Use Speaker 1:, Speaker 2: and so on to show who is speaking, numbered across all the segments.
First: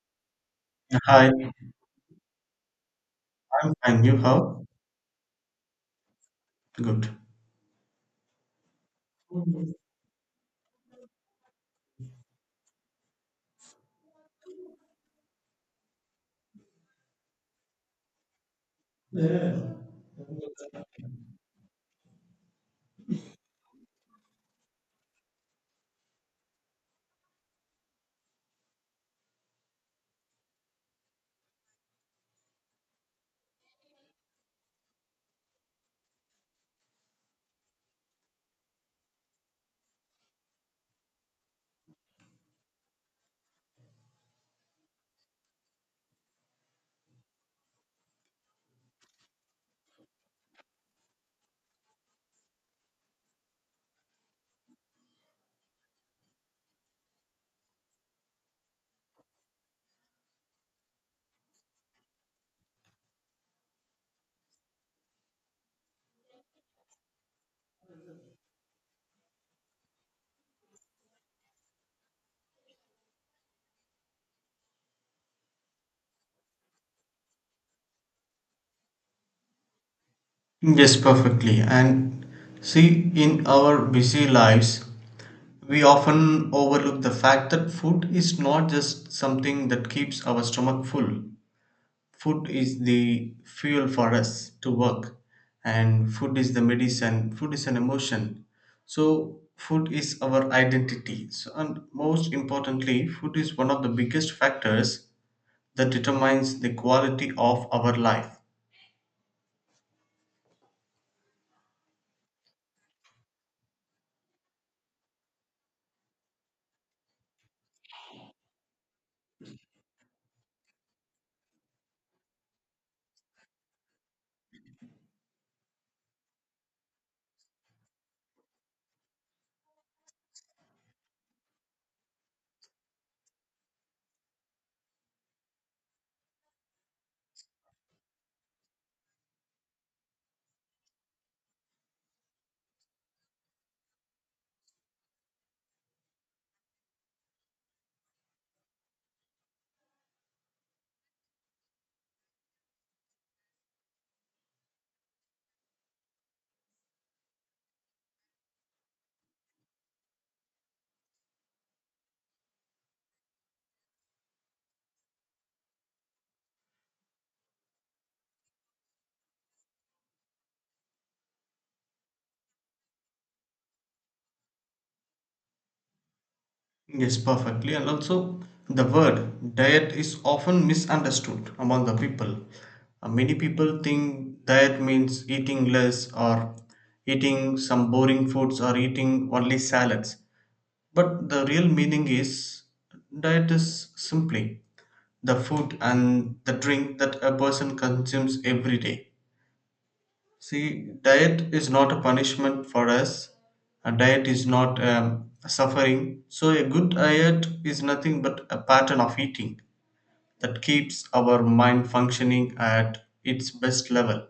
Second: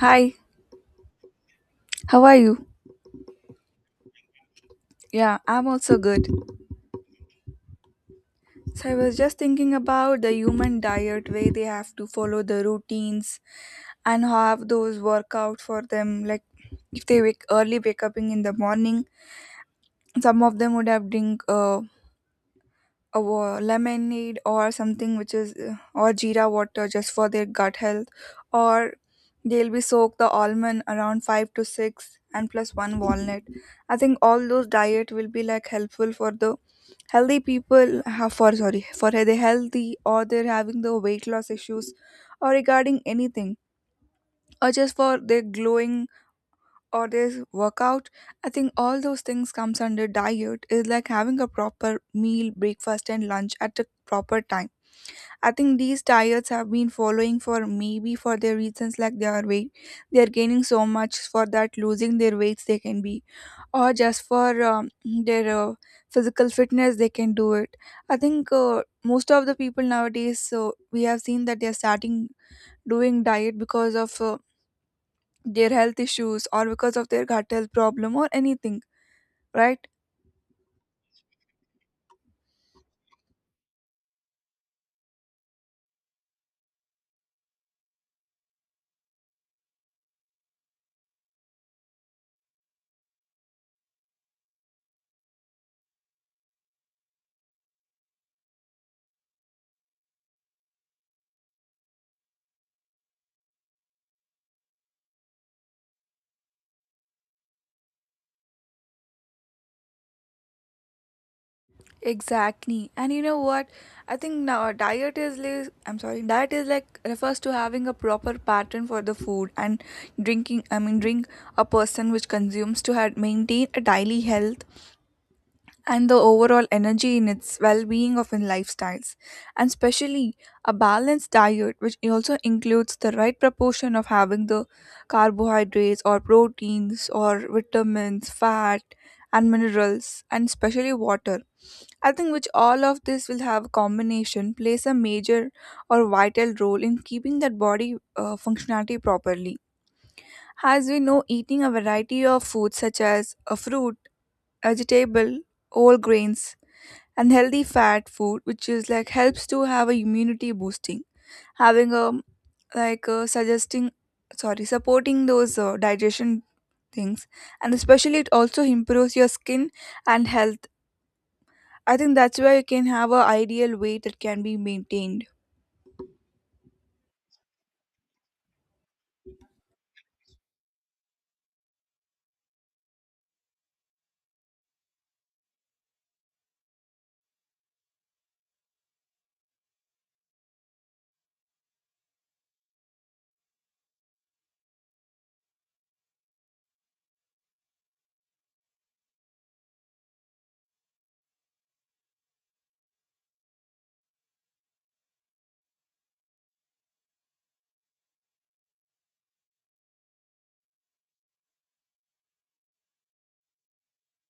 Speaker 1: Hi,
Speaker 2: Hi, I'm
Speaker 1: how are you?
Speaker 2: fine. You how?
Speaker 1: Yeah, I'm also good.
Speaker 2: Good.
Speaker 1: So I was just thinking about the human diet where they have to follow the routines and have those workout for them. Like if they wake early, wake up in the morning, some of them would have drink a lemonade or something which is or jeera water just for their gut health, or they'll be soak the almond around 5 to 6 and plus one walnut. I think all those diet will be like helpful for the healthy people have for sorry for the healthy, or they're having the weight loss issues or regarding anything, or just for their glowing, or there's workout. I think all those things comes under diet is like having a proper meal, breakfast and lunch at a proper time. I think these diets have been following for maybe for their reasons like their weight, they are gaining so much for that, losing their weights they can be, or just for their physical fitness they can do it. I think most of the people nowadays, so we have seen that they are starting doing diet because of their health issues or because of their gut health problem or anything, right?
Speaker 2: Yes, perfectly. And see, in our busy lives, we often overlook the fact that food is not just something that keeps our stomach full. Food is the fuel for us to work, and food is the medicine, food is an emotion. So, food is our identity. So, and most importantly, food is one of the biggest factors that determines the quality of our life.
Speaker 1: Exactly. And you know what? I think now diet is like, I'm sorry, diet is like refers to having a proper pattern for the food and drinking, I mean, drink a person which consumes to had maintain a daily health and the overall energy in its well-being of in lifestyles, and especially a balanced diet which also includes the right proportion of having the carbohydrates or proteins or vitamins, fat and minerals and especially water. I think which all of this will have a combination, plays a major or vital role in keeping that body functionality properly. As we know, eating a variety of foods such as a fruit, vegetable, whole grains, and healthy fat food, which is like helps to have a immunity boosting, having a like suggesting sorry supporting those digestion things, and especially it also improves your skin and health. I think that's why you can have a ideal weight that can be maintained.
Speaker 2: Yes, perfectly. And also, the word diet is often misunderstood among the people. Many people think diet means eating less or eating some boring foods or eating only salads. But the real meaning is diet is simply the food and the drink that a person consumes every day. See, diet is not a punishment for us. A diet is not a suffering. So, a good diet is nothing but a pattern of eating that keeps our mind functioning at its best level,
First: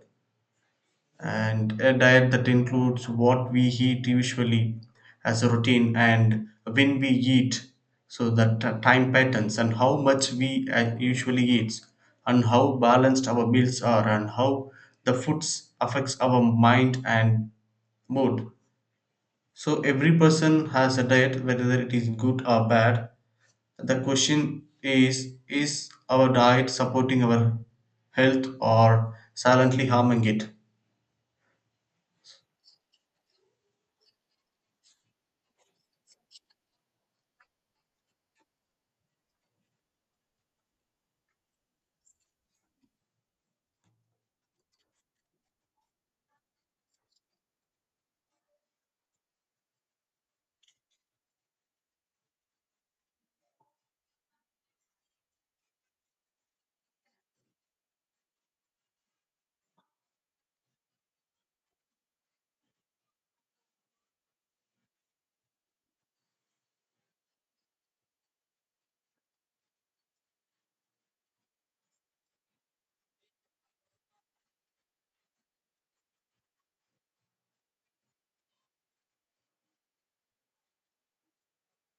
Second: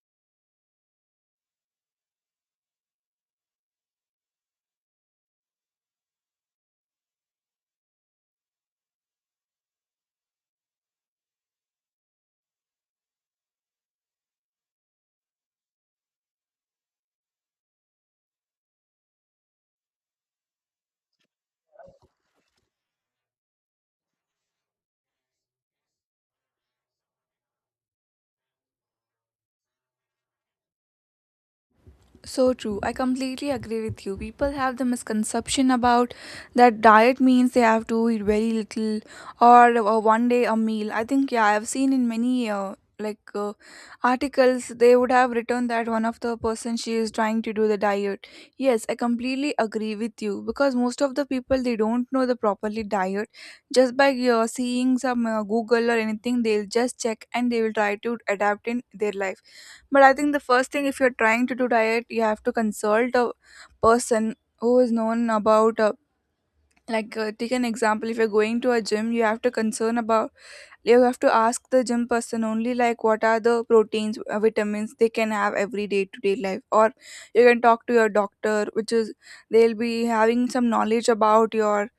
Speaker 2: and a diet that includes what we eat usually as a routine, and when we eat, so that time patterns and how much we usually eat, and how balanced our meals are, and how the foods affects our mind and mood. So every person has a diet whether it is good or bad. The question is our diet supporting our health or silently harming it?
Speaker 1: So true. I completely agree with you. People have the misconception about that diet means they have to eat very little, or one day a meal. I think, yeah, I've seen in many articles they would have written that one of the person she is trying to do the diet. Yes, I completely agree with you because most of the people they don't know the properly diet. Just by seeing some Google or anything, they'll just check and they will try to adapt in their life. But I think the first thing, if you're trying to do diet, you have to consult a person who is known about. Like take an example, if you're going to a gym, you have to concern about, you have to ask the gym person only like what are the proteins, vitamins they can have every day to day life, or you can talk to your doctor, which is they'll be having some knowledge about your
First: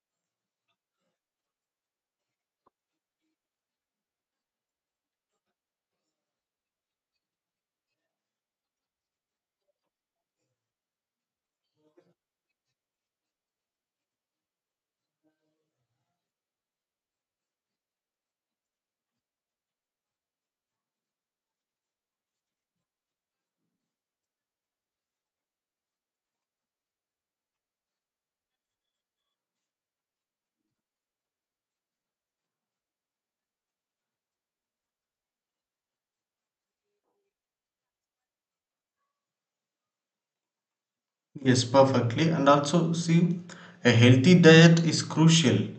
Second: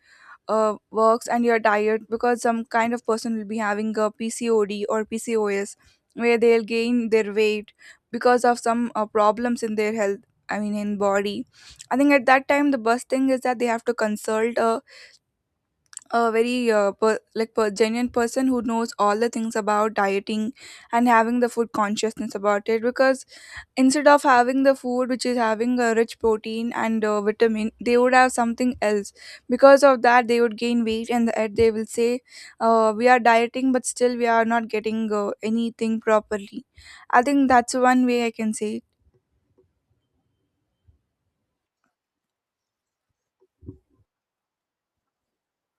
Speaker 1: works. And you're tired because some kind of person will be having a PCOD or PCOS, where they'll gain their weight because of some problems in their health. I mean, in body. I think at that time the best thing is that they have to consult a very genuine person who knows all the things about dieting and having the food consciousness about it, because instead of having the food which is having a rich protein and vitamin, they would have something else. Because of that, they would gain weight, and the end they will say, we are dieting but still we are not getting anything properly. I think that's one way I can say it.
Speaker 2: Yes, perfectly. And also, see, a healthy diet is crucial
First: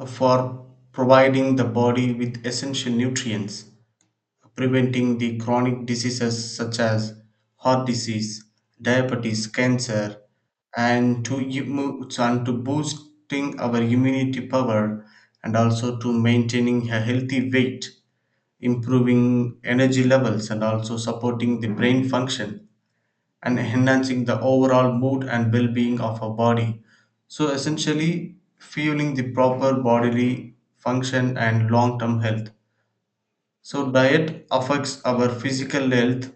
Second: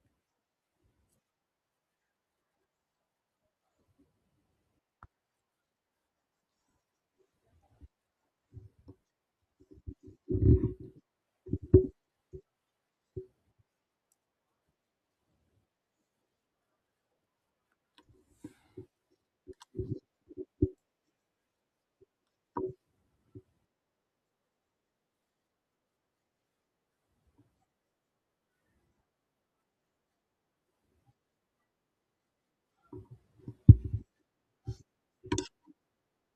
Speaker 2: for providing the body with essential nutrients, preventing the chronic diseases such as heart disease, diabetes, cancer, and to boosting our immunity power, and also to maintaining a healthy weight, improving energy levels, and also supporting the brain function and enhancing the overall mood and well being of our body. So, essentially, fueling the proper bodily function and long term health. So, diet affects our physical health.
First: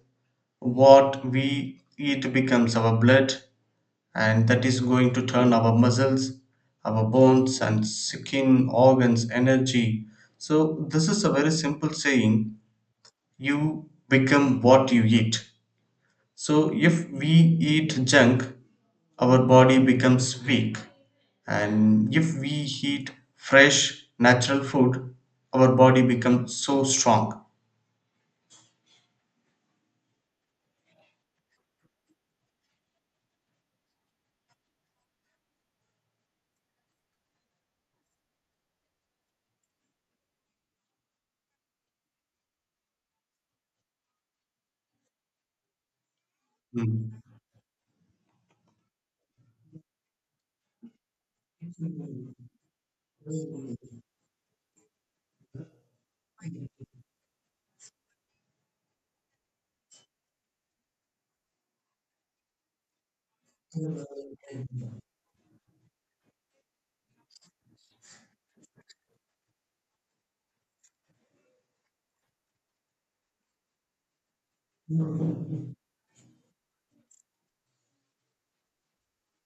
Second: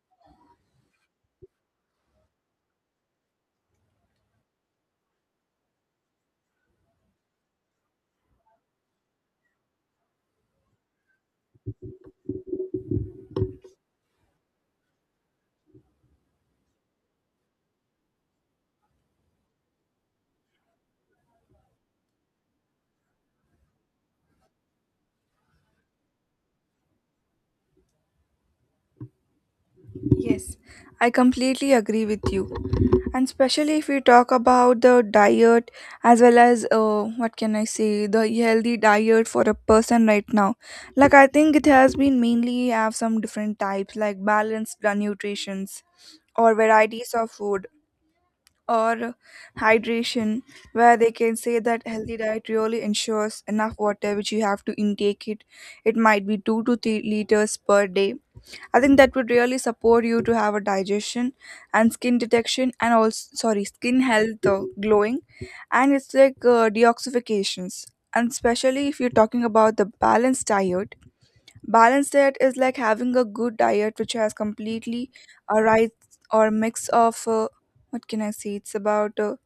Speaker 2: What we eat becomes our blood, and that is going to turn our muscles, our bones, and skin organs energy. So, this is a very simple saying, you become what you eat. So, if we eat junk, our body becomes weak. And if we eat fresh, natural food, our body becomes so strong.
Speaker 1: Yes, I completely agree with you. And especially if we talk about the diet as well as what can I say, the healthy diet for a person right now, like I think it has been mainly have some different types like balanced nutritions or varieties
Speaker 2: Mm.
Speaker 1: of food, or hydration, where they can say that healthy diet really ensures enough water which you have to intake it. It might be 2 to 3 liters per day. I think that would really support you to have a digestion and skin detection, and also sorry, skin health, glowing, and it's like deoxifications. And especially if you're talking about the balanced diet is like having a good diet which has completely a right or mix of what can I say? It's about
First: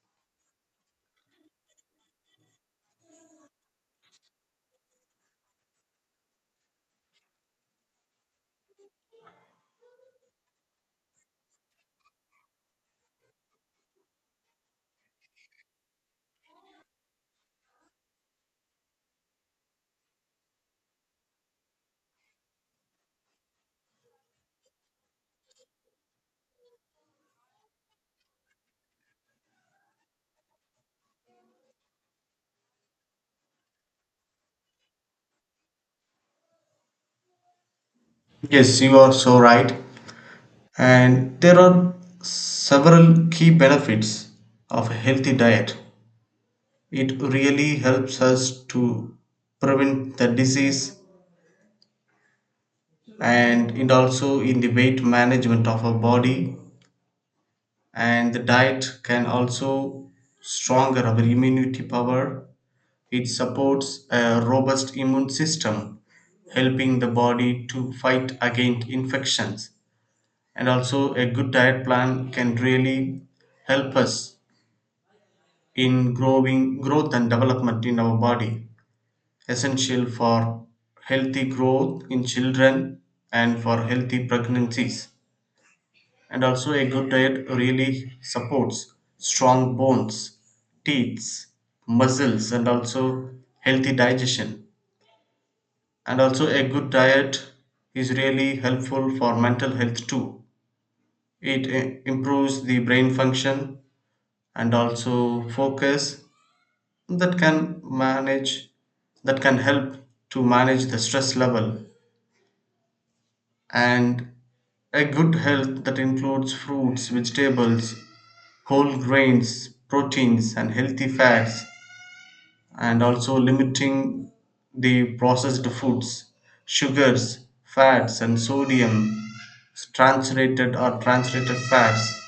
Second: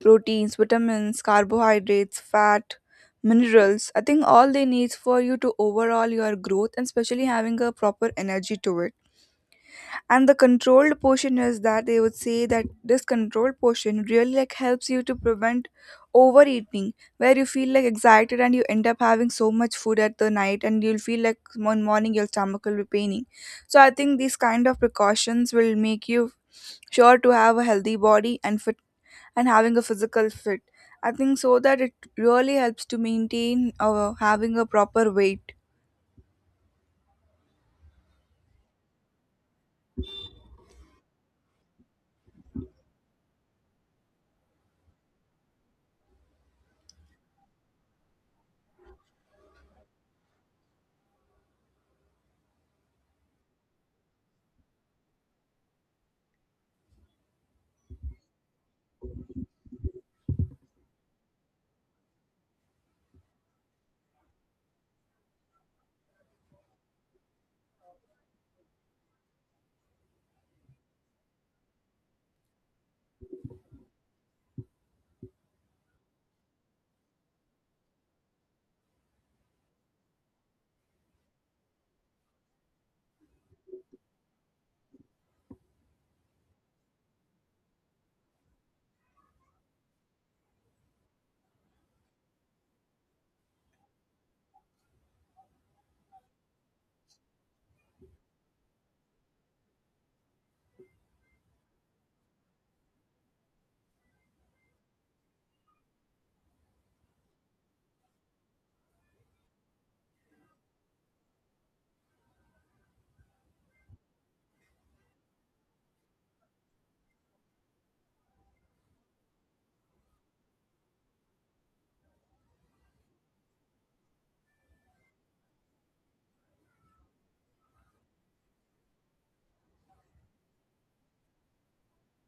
Speaker 1: proteins, vitamins, carbohydrates, fat, minerals. I think all they need for you to overall your growth and especially having a proper energy to it. And the controlled portion is that they would say that this controlled portion really like helps you to prevent overeating, where you feel like excited and you end up having so much food at the night and you'll feel like one morning your stomach will be paining. So I think these kind of precautions will make you sure to have a healthy body and fit, and having a physical fit. I think so that it really helps to maintain having a proper weight.
Speaker 2: Yes, you are so right. And there are several key benefits of a healthy diet. It really helps us to prevent the disease, and it also in the weight management of our body, and the diet can also stronger our immunity power. It supports a robust immune system, helping the body to fight against infections. And also, a good diet plan can really help us in growing growth and development in our body, essential for healthy growth in children and for healthy pregnancies. And also, a good diet really supports strong bones, teeth, muscles, and also healthy digestion. And also, a good diet is really helpful for mental health too. It improves the brain function and also focus, that can manage, that can help to manage the stress level. And a good health that includes fruits, vegetables, whole grains, proteins, and healthy fats, and also limiting the processed foods, sugars, fats, and sodium, saturated or translated fats,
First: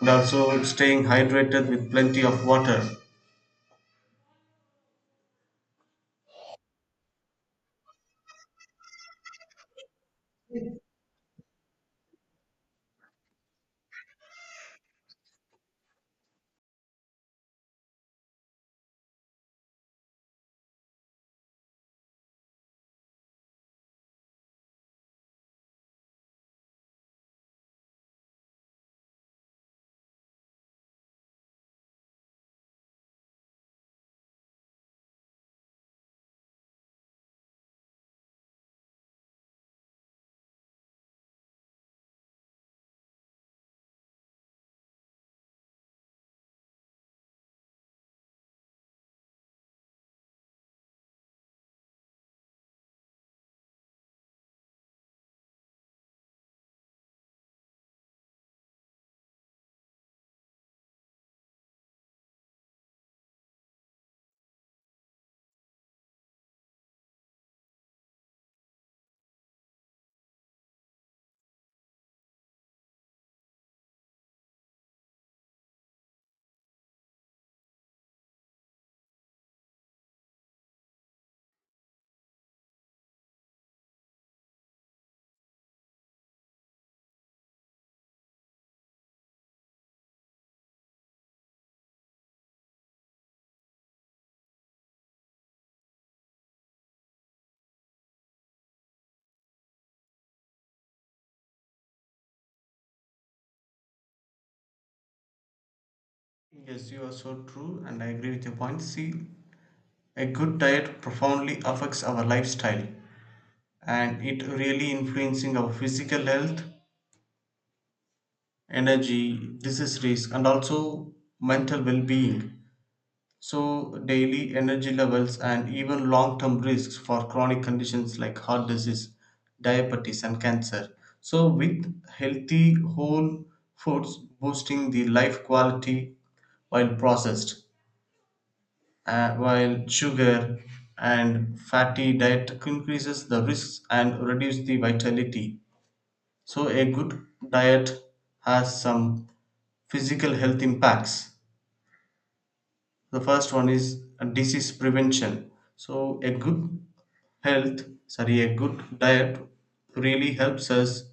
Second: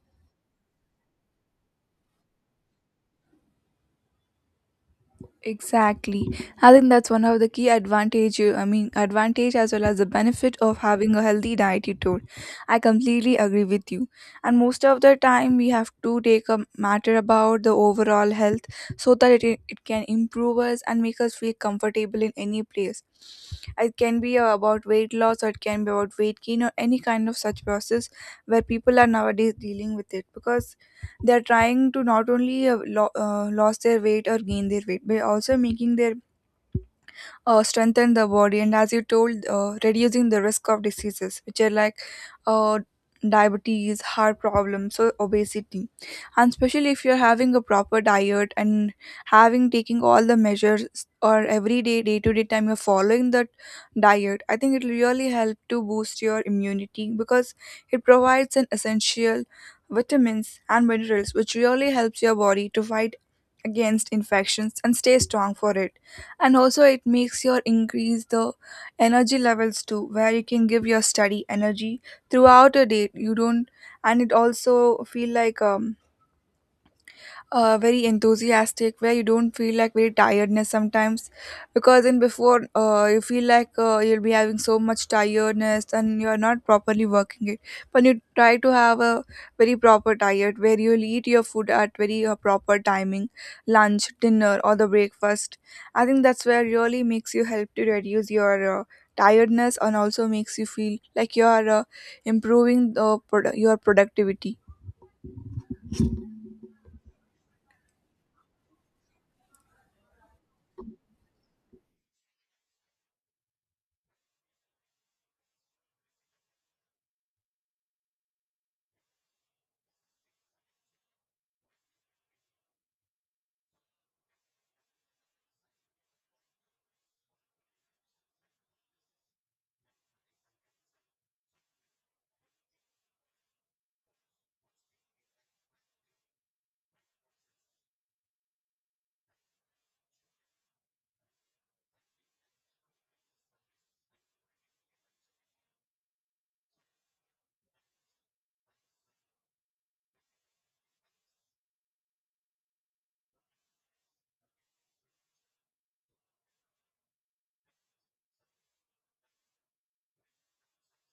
Speaker 2: and also staying hydrated with plenty of water.
Speaker 1: Exactly. I think that's one of the key advantage, I mean, advantage as well as the benefit of having a healthy diet, you told. I completely agree with you. And most of the time, we have to take a matter about the overall health, so that it can improve us and make us feel comfortable in any place. It can be about weight loss or it can be about weight gain or any kind of such process where people are nowadays dealing with it, because they're trying to not only lost their weight or gain their weight, but also making their strengthen the body, and as you told, reducing the risk of diseases which are like uh, diabetes, heart problems, so obesity. And especially if you're having a proper diet and having taking all the measures or every day, day to day time you're following that diet, I think it'll really help to boost your immunity, because it provides an essential vitamins and minerals which really helps your body to fight against infections and stay strong for it. And also it makes your increase the energy levels too, where you can give your study energy throughout a day you don't. And it also feel like very enthusiastic, where you don't feel like very tiredness sometimes, because in before you feel like you'll be having so much tiredness and you're not properly working it. But you try to have a very proper diet where you'll eat your food at very proper timing, lunch, dinner, or the breakfast. I think that's where really makes you help to reduce your tiredness and also makes you feel like you are improving the your productivity.
Speaker 2: Yes, you are so true, and I agree with your point. See, a good diet profoundly affects our lifestyle, and it really influencing our physical health, energy, disease risk, and also mental well being. So, daily energy levels and even long term risks for chronic conditions like heart disease, diabetes, and cancer. So, with healthy whole foods boosting the life quality, while processed, while sugar and fatty diet increases the risks and reduce the vitality. So, a good diet has some physical health impacts. The first one is disease prevention. So a health, good diet really helps us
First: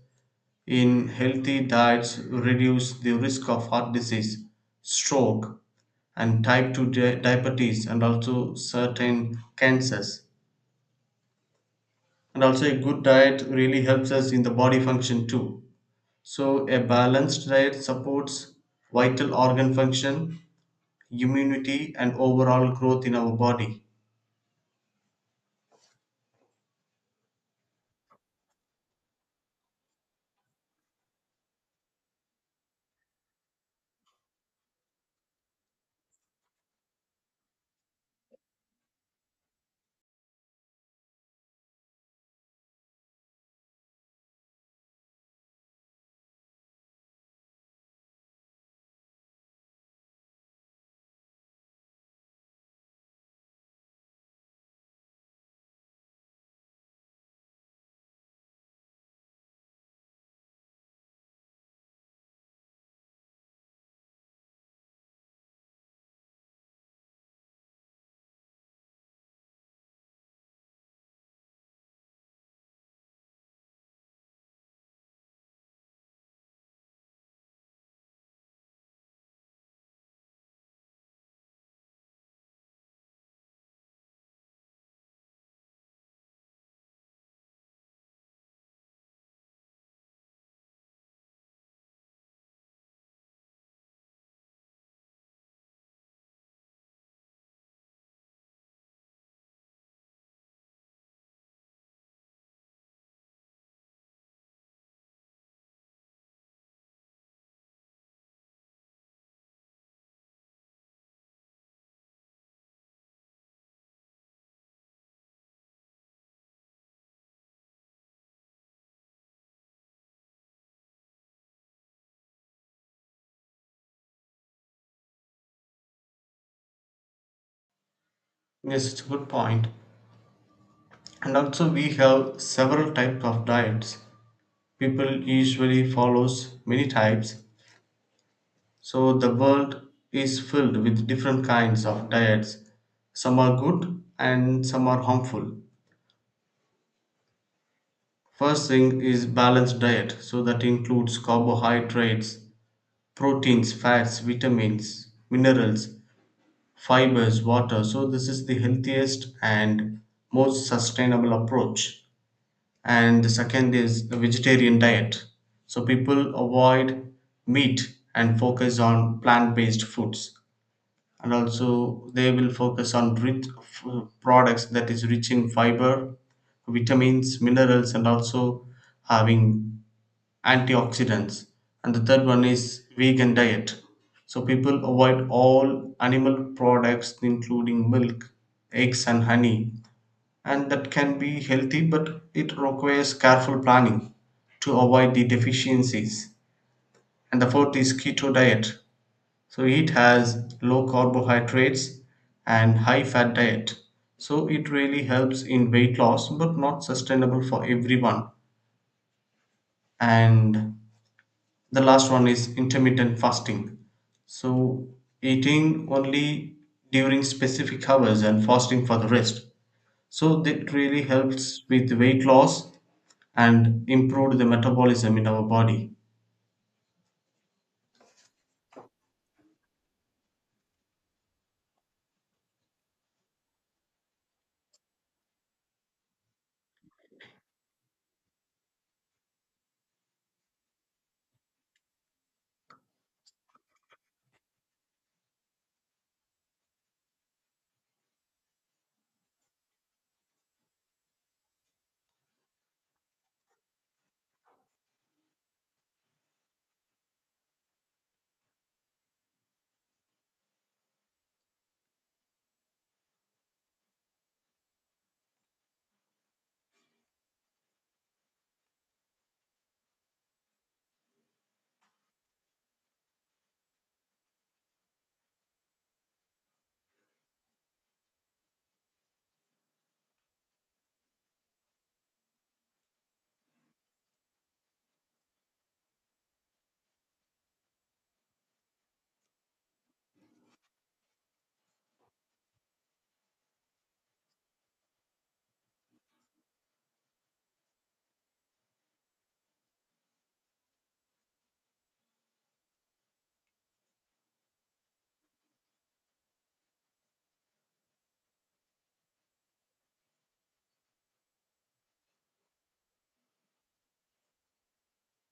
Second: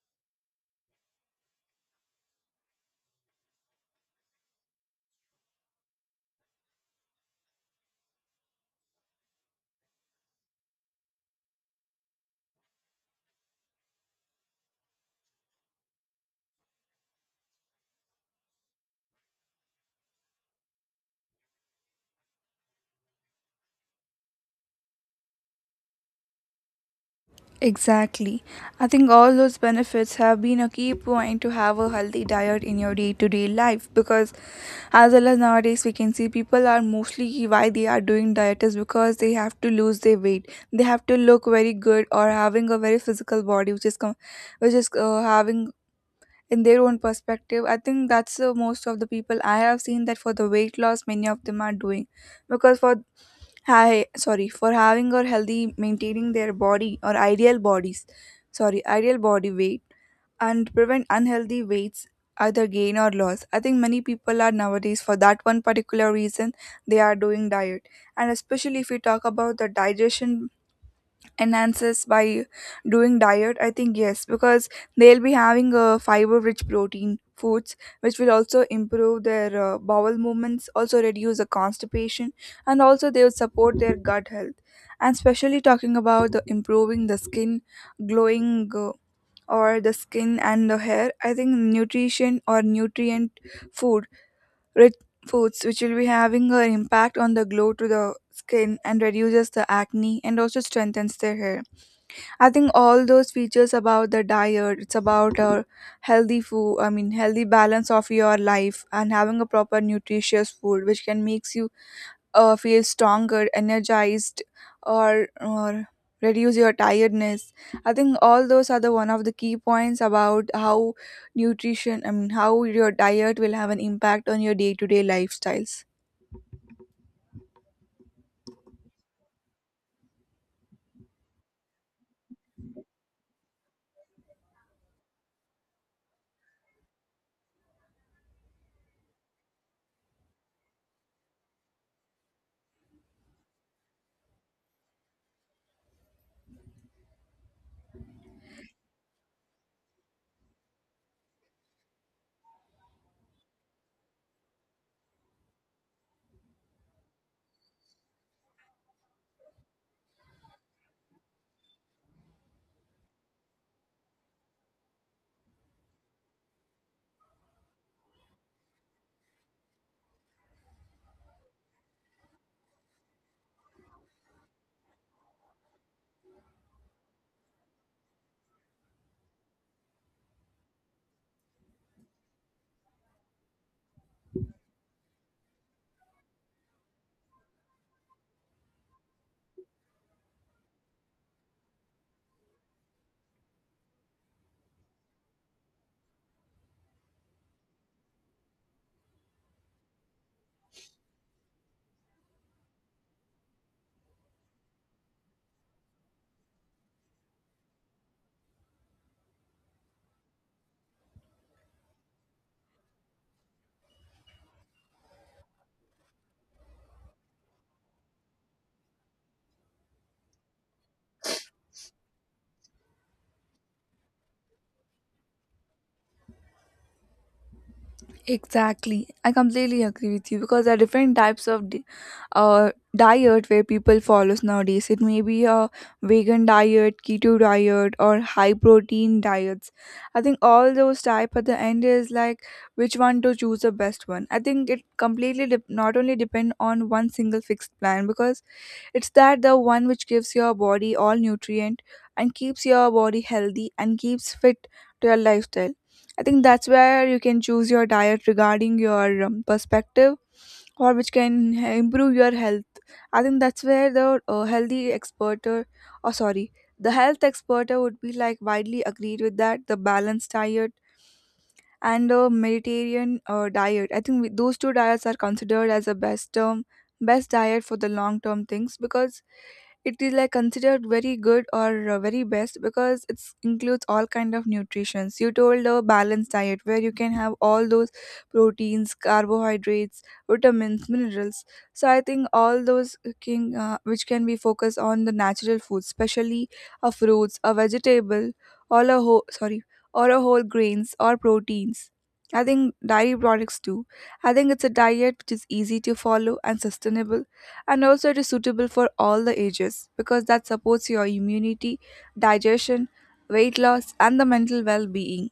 Speaker 2: in healthy diets reduce the risk of heart disease, stroke, and type 2 diabetes and also certain cancers. And also a good diet really helps us in the body function too. So a balanced diet supports vital organ function, immunity, and overall growth in our body.
Speaker 1: Exactly. I think all those benefits have been a key point to have a healthy diet in your day to day life, because as well as nowadays, we can see people are mostly why they are doing diet is because they have to lose their weight. They have to look very good or having a very physical body, which is having in their own perspective. I think that's most of the people I have seen that, for the weight loss many of them are doing, because for hi sorry for having or healthy maintaining their body or ideal bodies, sorry, ideal body weight, and prevent unhealthy weights either gain or loss. I think many people are nowadays for that one particular reason they are doing diet. And especially if we talk about the digestion enhances by doing diet, I think yes, because they'll be having a fiber rich protein foods, which will also improve their bowel movements, also reduce the constipation, and also they will support their gut health. And especially talking about the improving the skin glowing, or the skin and the hair, I think nutrition or nutrient food rich foods which will be having an impact on the glow to the skin and reduces the acne and also strengthens their hair. I think all those features about the diet, it's about a healthy food, I mean, healthy balance of your life, and having a proper nutritious food, which can makes you feel stronger, energized, or reduce your tiredness. I think all those are the one of the key points about how nutrition, I mean, how your diet will have an impact on your day to day lifestyles.
Speaker 2: Yes, it's a good point. And also we have several types of diets. People usually follows many types. So the world is filled with different kinds of diets. Some are good and some are harmful. First thing is balanced diet. So that includes carbohydrates, proteins, fats, vitamins, minerals, fibers, water. So this is the healthiest and most sustainable approach. And the second is the vegetarian diet, so people avoid meat and focus on plant-based foods, and also they will focus on products that is rich in fiber, vitamins, minerals, and also having antioxidants. And the third one is vegan diet, so people avoid all animal products including milk, eggs, and honey, and that can be healthy but it requires careful planning to avoid the deficiencies. And the fourth is keto diet, so it has low carbohydrates and high fat diet, so it really helps in weight loss but not sustainable for everyone. And the last one is intermittent fasting, so eating only during specific hours and fasting for the rest, so that really helps with weight loss and improved the metabolism in our body.
Speaker 1: Exactly. I completely agree with you because there are different types of uh, diet where people follows nowadays. It may be a vegan diet, keto diet, or high protein diets. I think all those type at the end is like which one to choose the best one. I think it completely dep not only depend on one single fixed plan because it's that the one which gives your body all nutrient and keeps your body healthy and keeps fit to your lifestyle. I think that's where you can choose your diet regarding your perspective or which can improve your health. I think that's where the healthy expert or sorry, the health expert would be like widely agreed with that the balanced diet and a Mediterranean diet. I think those two diets are considered as a best diet for the long term things because it is like considered very good or very best because it includes all kind of nutritions you told a balanced diet where you can have all those proteins carbohydrates vitamins minerals. So I think all those can, which can be focused on the natural foods, especially a fruits a vegetable or a whole grains or proteins. I think dairy products too. I think it's a diet which is easy to follow and sustainable, and also it is suitable for all the ages because that supports your immunity, digestion, weight loss, and the mental well being.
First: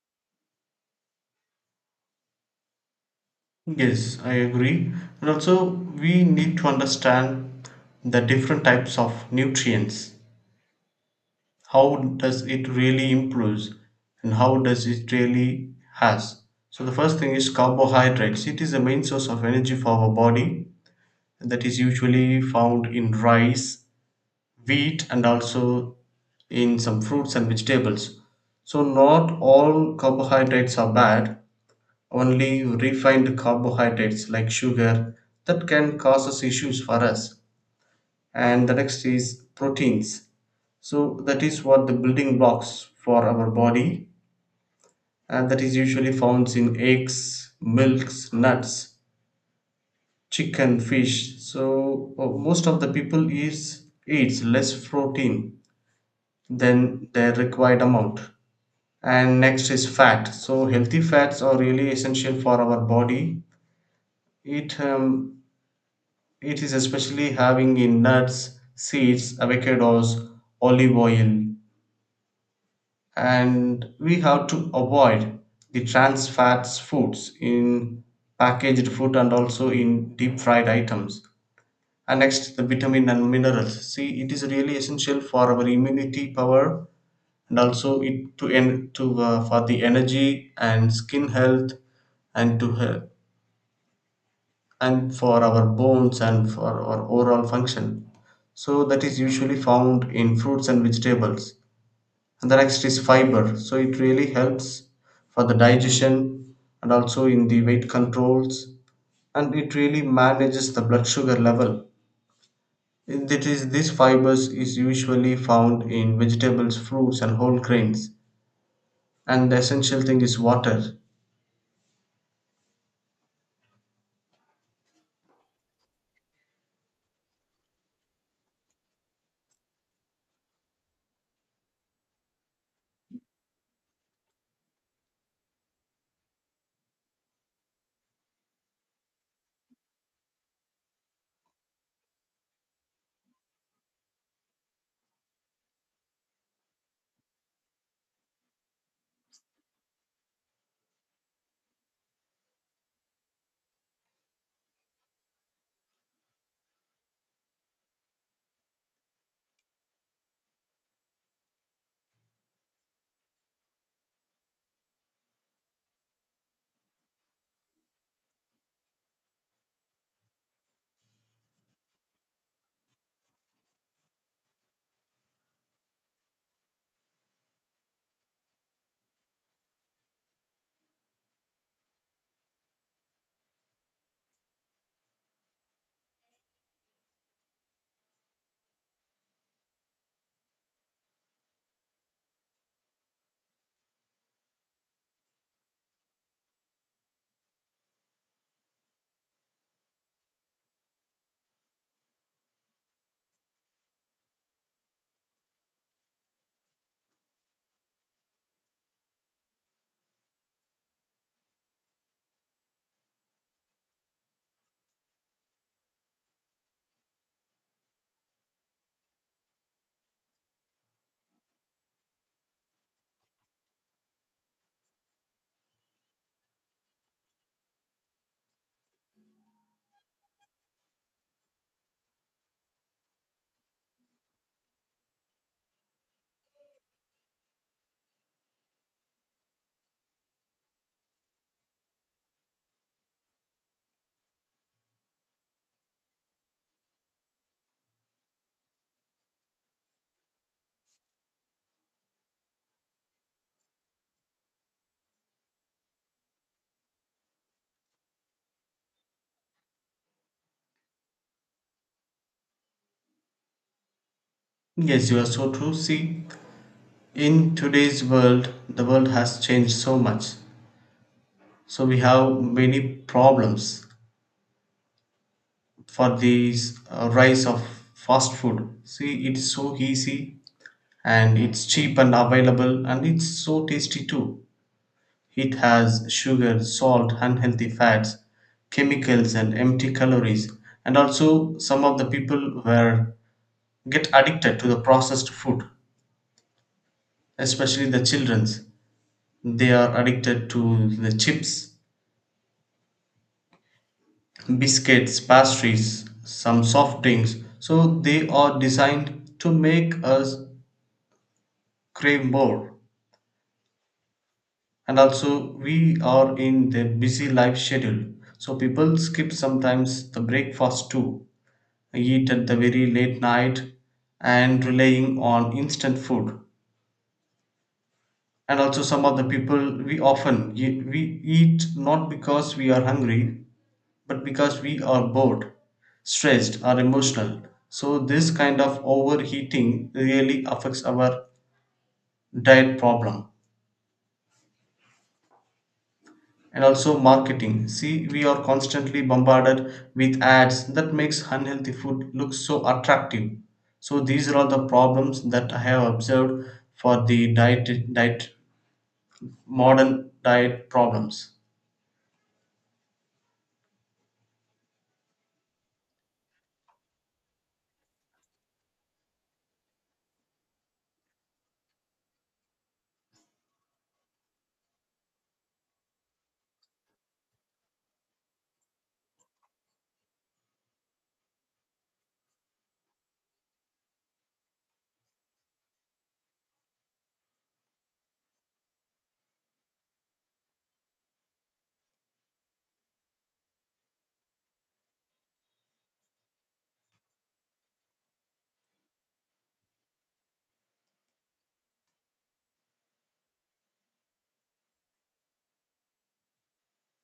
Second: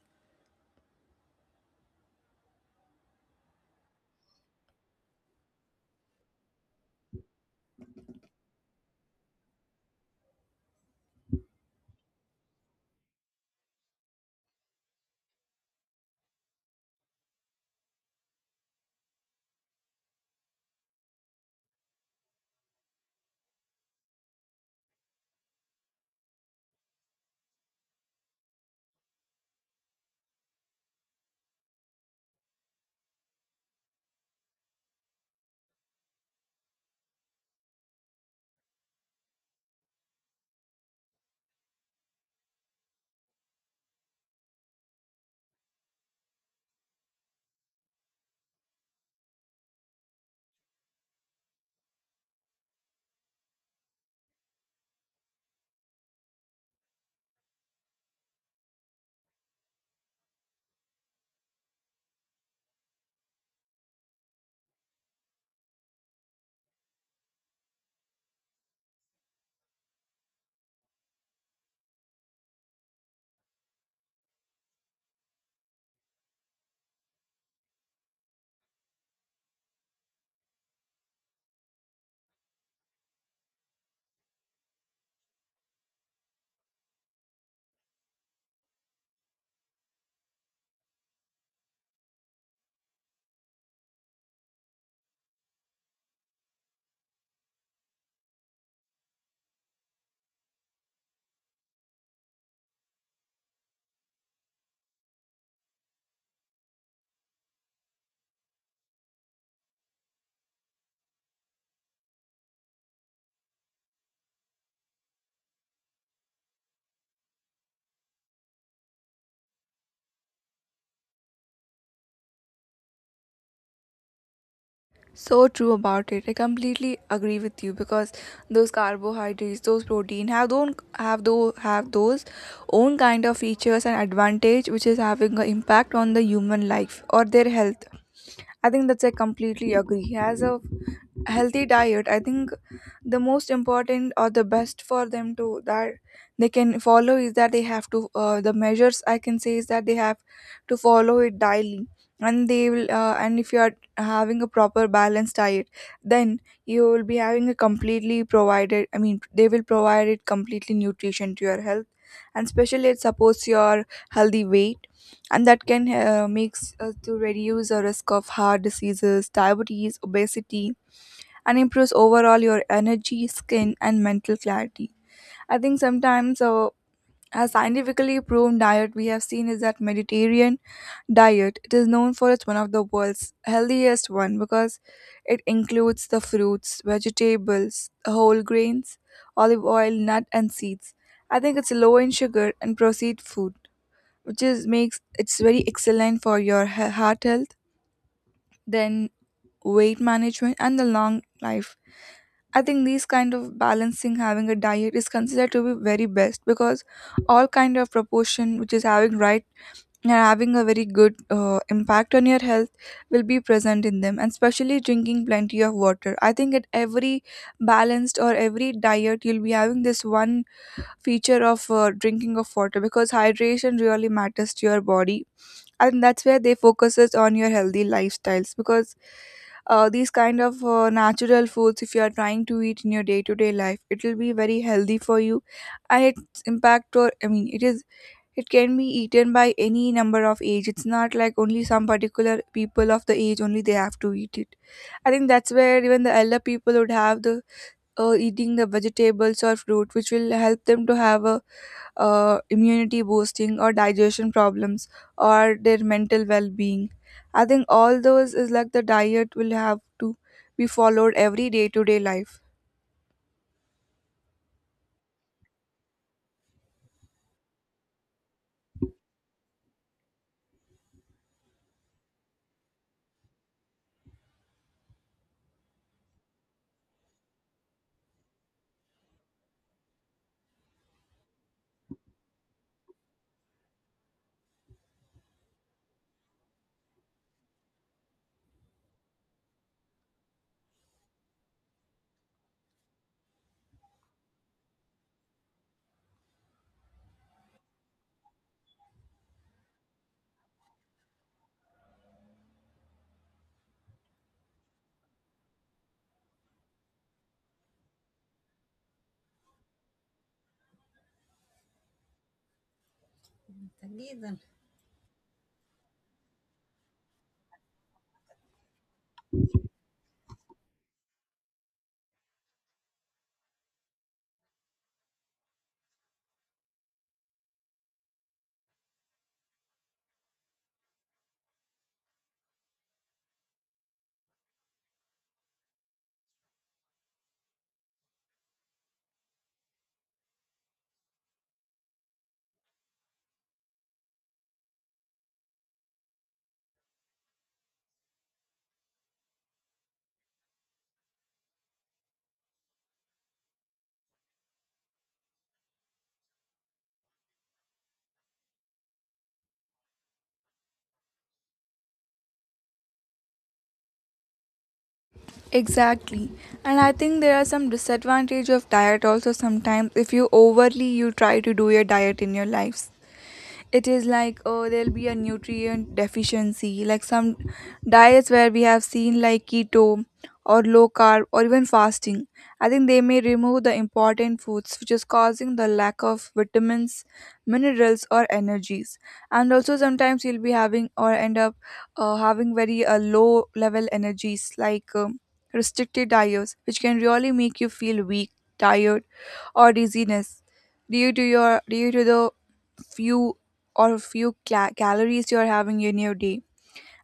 Speaker 2: Yes, I agree. And also, we need to understand the different types of nutrients. How does it really improves and how does it really has? So the first thing is carbohydrates. It is the main source of energy for our body, that is usually found in rice, wheat, and also in some fruits and vegetables. So not all carbohydrates are bad, only refined carbohydrates like sugar, that can cause us issues for us. And the next is proteins, so that is what the building blocks for our body, and that is usually found in eggs, milks, nuts, chicken, fish. So most of the people is eats less protein than their required amount. And next is fat, so healthy fats are really essential for our body. it um, It is especially having in nuts, seeds, avocados, olive oil, and we have to avoid the trans fats foods in packaged food and also in deep fried items. And next, the vitamin and minerals. See, it is really essential for our immunity power, and also it to en- to for the energy and skin health and to health and for our bones and for our overall function. So that is usually found in fruits and vegetables. And the next is fiber. So it really helps for the digestion and also in the weight controls, and it really manages the blood sugar level. It is these fibers is usually found in vegetables, fruits, and whole grains. And the essential thing is water.
Speaker 1: So true about it. I completely agree with you because those carbohydrates, those protein have don't have those own kind of features and advantage which is having an impact on the human life or their health. I think that's I completely agree. As a healthy diet, I think the most important or the best for them to that they can follow is that they have to the measures I can say is that they have to follow it daily, and they will and if you are having a proper balanced diet, then you will be having a completely provided I mean they will provide it completely nutrition to your health, and especially it supports your healthy weight, and that can makes to reduce the risk of heart diseases diabetes obesity and improves overall your energy, skin, and mental clarity. I think sometimes a scientifically proven diet we have seen is that Mediterranean diet. It is known for it's one of the world's healthiest one because it includes the fruits, vegetables, whole grains, olive oil, nut, and seeds. I think it's low in sugar and processed food, which is makes it's very excellent for your heart health. Then weight management and the long life, I think these kind of balancing having a diet is considered to be very best because all kind of proportion which is having right and having a very good impact on your health will be present in them, and especially drinking plenty of water. I think at every balanced or every diet you'll be having this one feature of drinking of water because hydration really matters to your body, and that's where they focuses on your healthy lifestyles because these kind of natural foods, if you are trying to eat in your day-to-day life, it will be very healthy for you, and its impact or I mean it is it can be eaten by any number of age. It's not like only some particular people of the age only they have to eat it. I think that's where even the elder people would have the eating the vegetables or fruit, which will help them to have a immunity boosting or digestion problems or their mental well-being. I think all those is like the diet will have to be followed every day-to-day life.
Speaker 2: Yes, you are so true. See, in today's world, the world has changed so much. So we have many problems for this rise of fast food. See, it's so easy, and it's cheap and available, and it's so tasty too. It has sugar, salt, unhealthy fats, chemicals, and empty calories. And also some of the people were get addicted to the processed food, especially the children's. They are addicted to the chips, biscuits, pastries, some soft drinks. So they are designed to make us crave more. And also, we are in the busy life schedule. So people skip sometimes the breakfast too, eat at the very late night, and relying on instant food. And also, some of the people we often we eat not because we are hungry, but because we are bored, stressed, or emotional. So, this kind of overheating really affects our diet problem, and also marketing. See, we are constantly bombarded with ads that makes unhealthy food look so attractive. So, these are all the problems that I have observed for the diet, modern diet problems.
Speaker 1: Exactly. And I think there are some disadvantage of diet also sometimes if you overly you try to do your diet in your lives. It is like oh there'll be a nutrient deficiency like some diets where we have seen like keto or low carb or even fasting. I think they may remove the important foods which is causing the lack of vitamins minerals or energies, and also sometimes you'll be having or end up having very low level energies like restricted diets which can really make you feel weak, tired, or dizziness due to the few or calories you're having in your day.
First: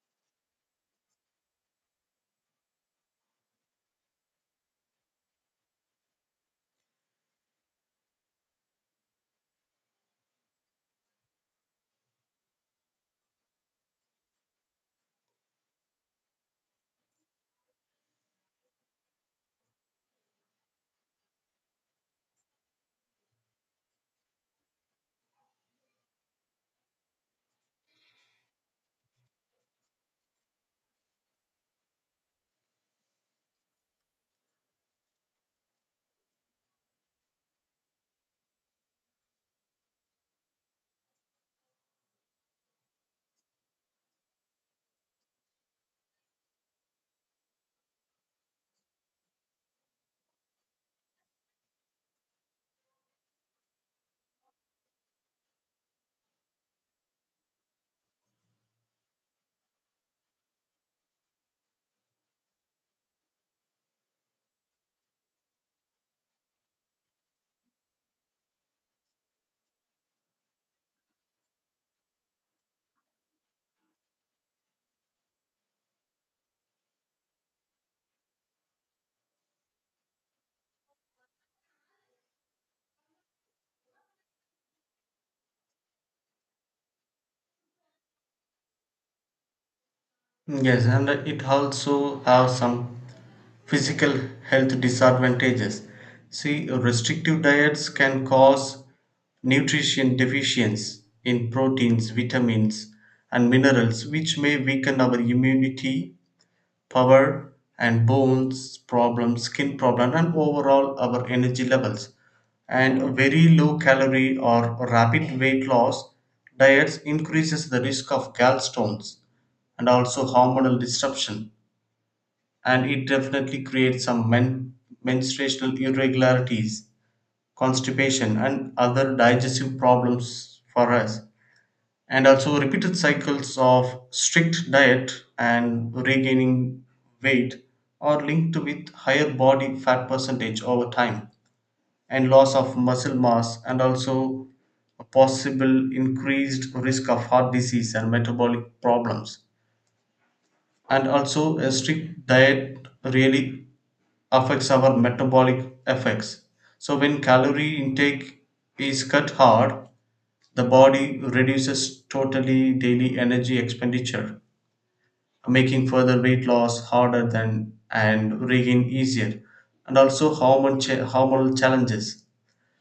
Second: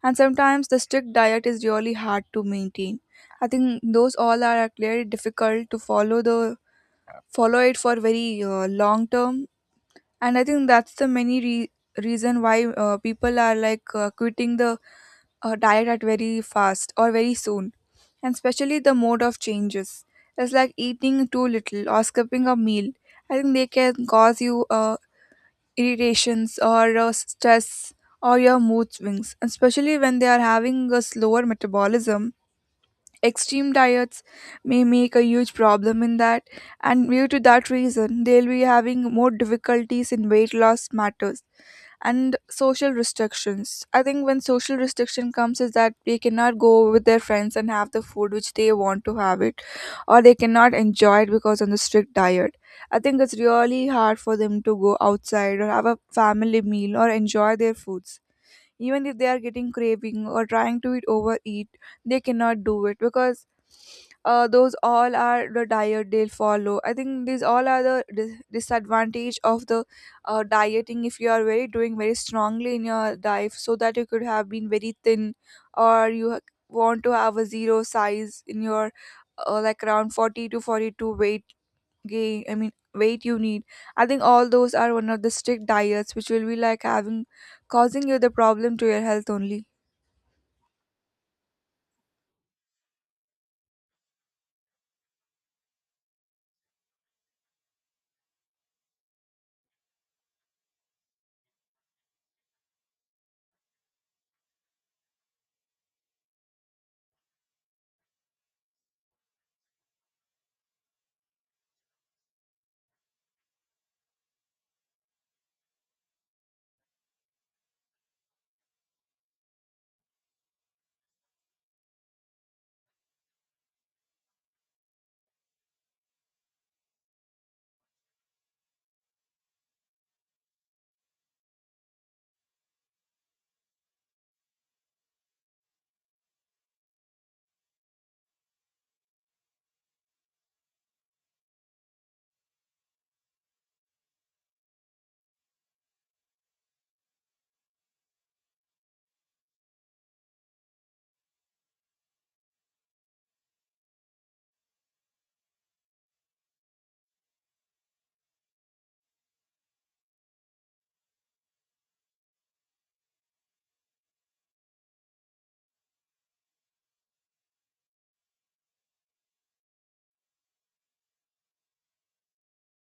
Speaker 1: And sometimes the strict diet is really hard to maintain. I think those all are clearly difficult to follow it for very long term, and I think that's the many reason why people are like quitting the diet at very fast or very soon. And especially the mode of changes, it's like eating too little or skipping a meal. I think they can cause you a irritations or stress or your mood swings, especially when they are having a slower metabolism. Extreme diets may make a huge problem in that, and due to that reason, they'll be having more difficulties in weight loss matters and social restrictions. I think when social restriction comes is that they cannot go with their friends and have the food which they want to have it, or they cannot enjoy it because on the strict diet. I think it's really hard for them to go outside or have a family meal or enjoy their foods, even if they are getting craving or trying to eat overeat, they cannot do it because those all are the diet they follow. I think these all are the disadvantage of the dieting if you are very doing very strongly in your diet so that you could have been very thin or you want to have a zero size in your like around 40 to 42 weight gain I mean weight you need. I think all those are one of the strict diets which will be like having causing you the problem to your health only.
Speaker 2: Yes, and it also have some physical health disadvantages. See, restrictive diets can cause nutrition deficiencies in proteins, vitamins, and minerals, which may weaken our immunity, power, and bones problems, skin problem, and overall our energy levels. And very low calorie or rapid weight loss diets increases the risk of gallstones, and also hormonal disruption, and it definitely creates some menstruational irregularities, constipation, and other digestive problems for us. And also, repeated cycles of strict diet and regaining weight are linked with higher body fat percentage over time and loss of muscle mass, and also a possible increased risk of heart disease and metabolic problems. And also a strict diet really affects our metabolic effects. So when calorie intake is cut hard, the body reduces totally daily energy expenditure, making further weight loss harder than and regain easier. And also hormonal challenges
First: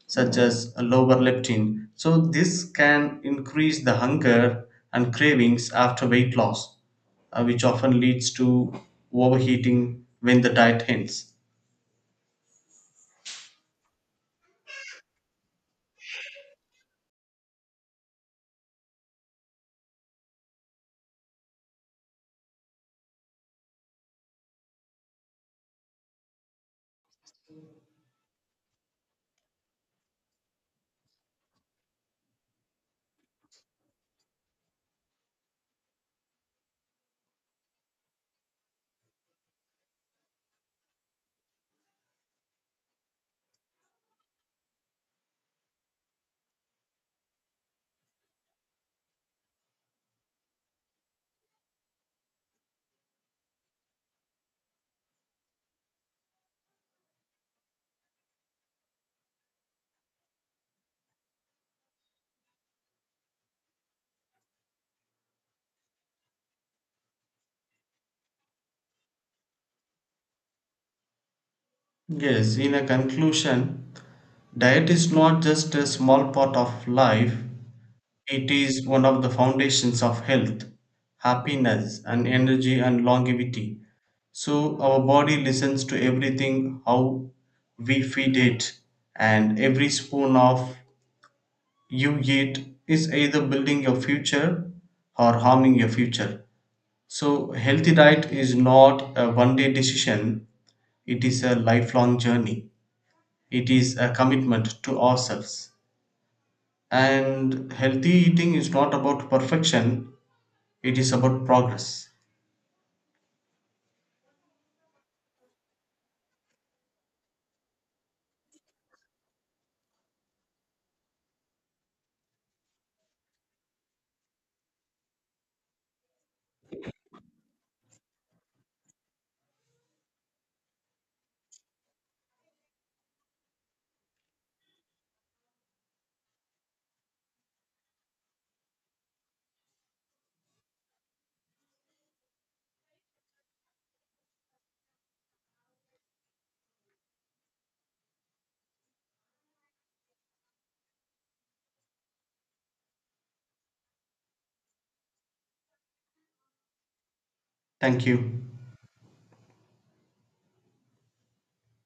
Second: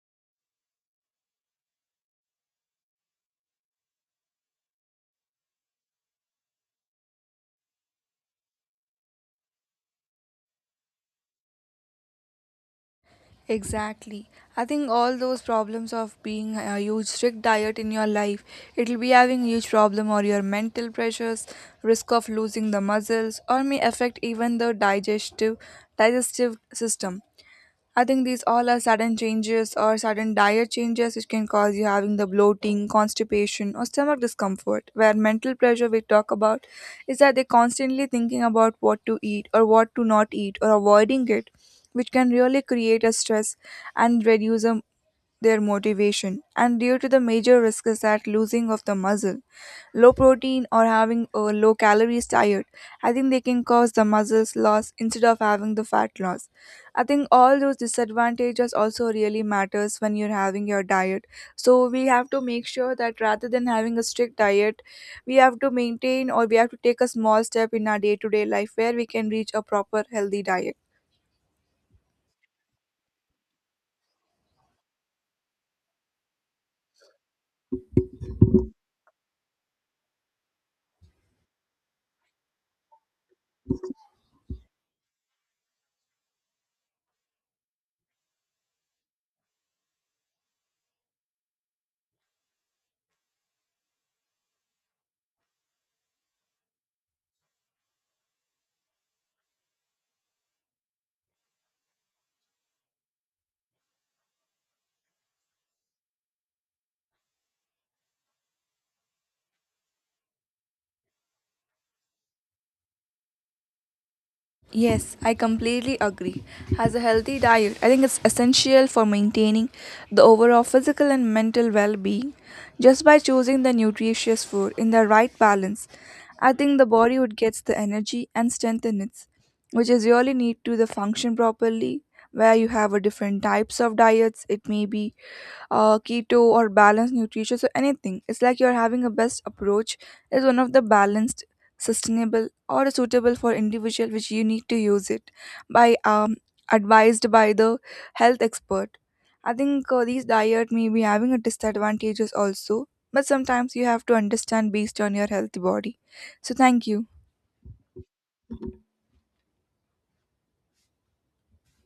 Speaker 2: such as lower leptin. So this can increase the hunger and cravings after weight loss, which often leads to overheating when the diet ends.
Speaker 1: Exactly. I think all those problems of being a huge strict diet in your life, it'll be having huge problem or your mental pressures, risk of losing the muscles, or may affect even the digestive system. I think these all are sudden changes or sudden diet changes which can cause you having the bloating, constipation, or stomach discomfort. Where mental pressure we talk about is that they're constantly thinking about what to eat or what to not eat or avoiding it, which can really create a stress and reduce a their motivation, and due to the major risk is that losing of the muscle. Low protein or having a low calories diet, I think they can cause the muscles loss instead of having the fat loss. I think all those disadvantages also really matters when you're having your diet. So we have to make sure that rather than having a strict diet, we have to maintain or we have to take a small step in our day-to-day life where we can reach a proper healthy diet.
Speaker 2: Yes, in a conclusion, diet is not just a small part of life, it is one of the foundations of health, happiness, and energy and longevity. So, our body listens to everything how we feed it, and every spoon of you eat is either building your future or harming your future. So, healthy diet is not a one day decision, it is a lifelong journey. It is a commitment to ourselves. And healthy eating is not about perfection, it is about progress.
Speaker 1: Yes, I completely agree. As a healthy diet, I think it's essential for maintaining the overall physical and mental well being. Just by choosing the nutritious food in the right balance, I think the body would get the energy and strength in it, which is really need to the function properly. Where you have a different types of diets, it may be keto or balanced nutrition, so anything it's like you're having a best approach is one of the balanced sustainable or suitable for individual which you need to use it by advised by the health expert. I think these diet may be having a disadvantages also, but sometimes you have to understand based on your healthy body. So thank you.
Speaker 2: Thank you.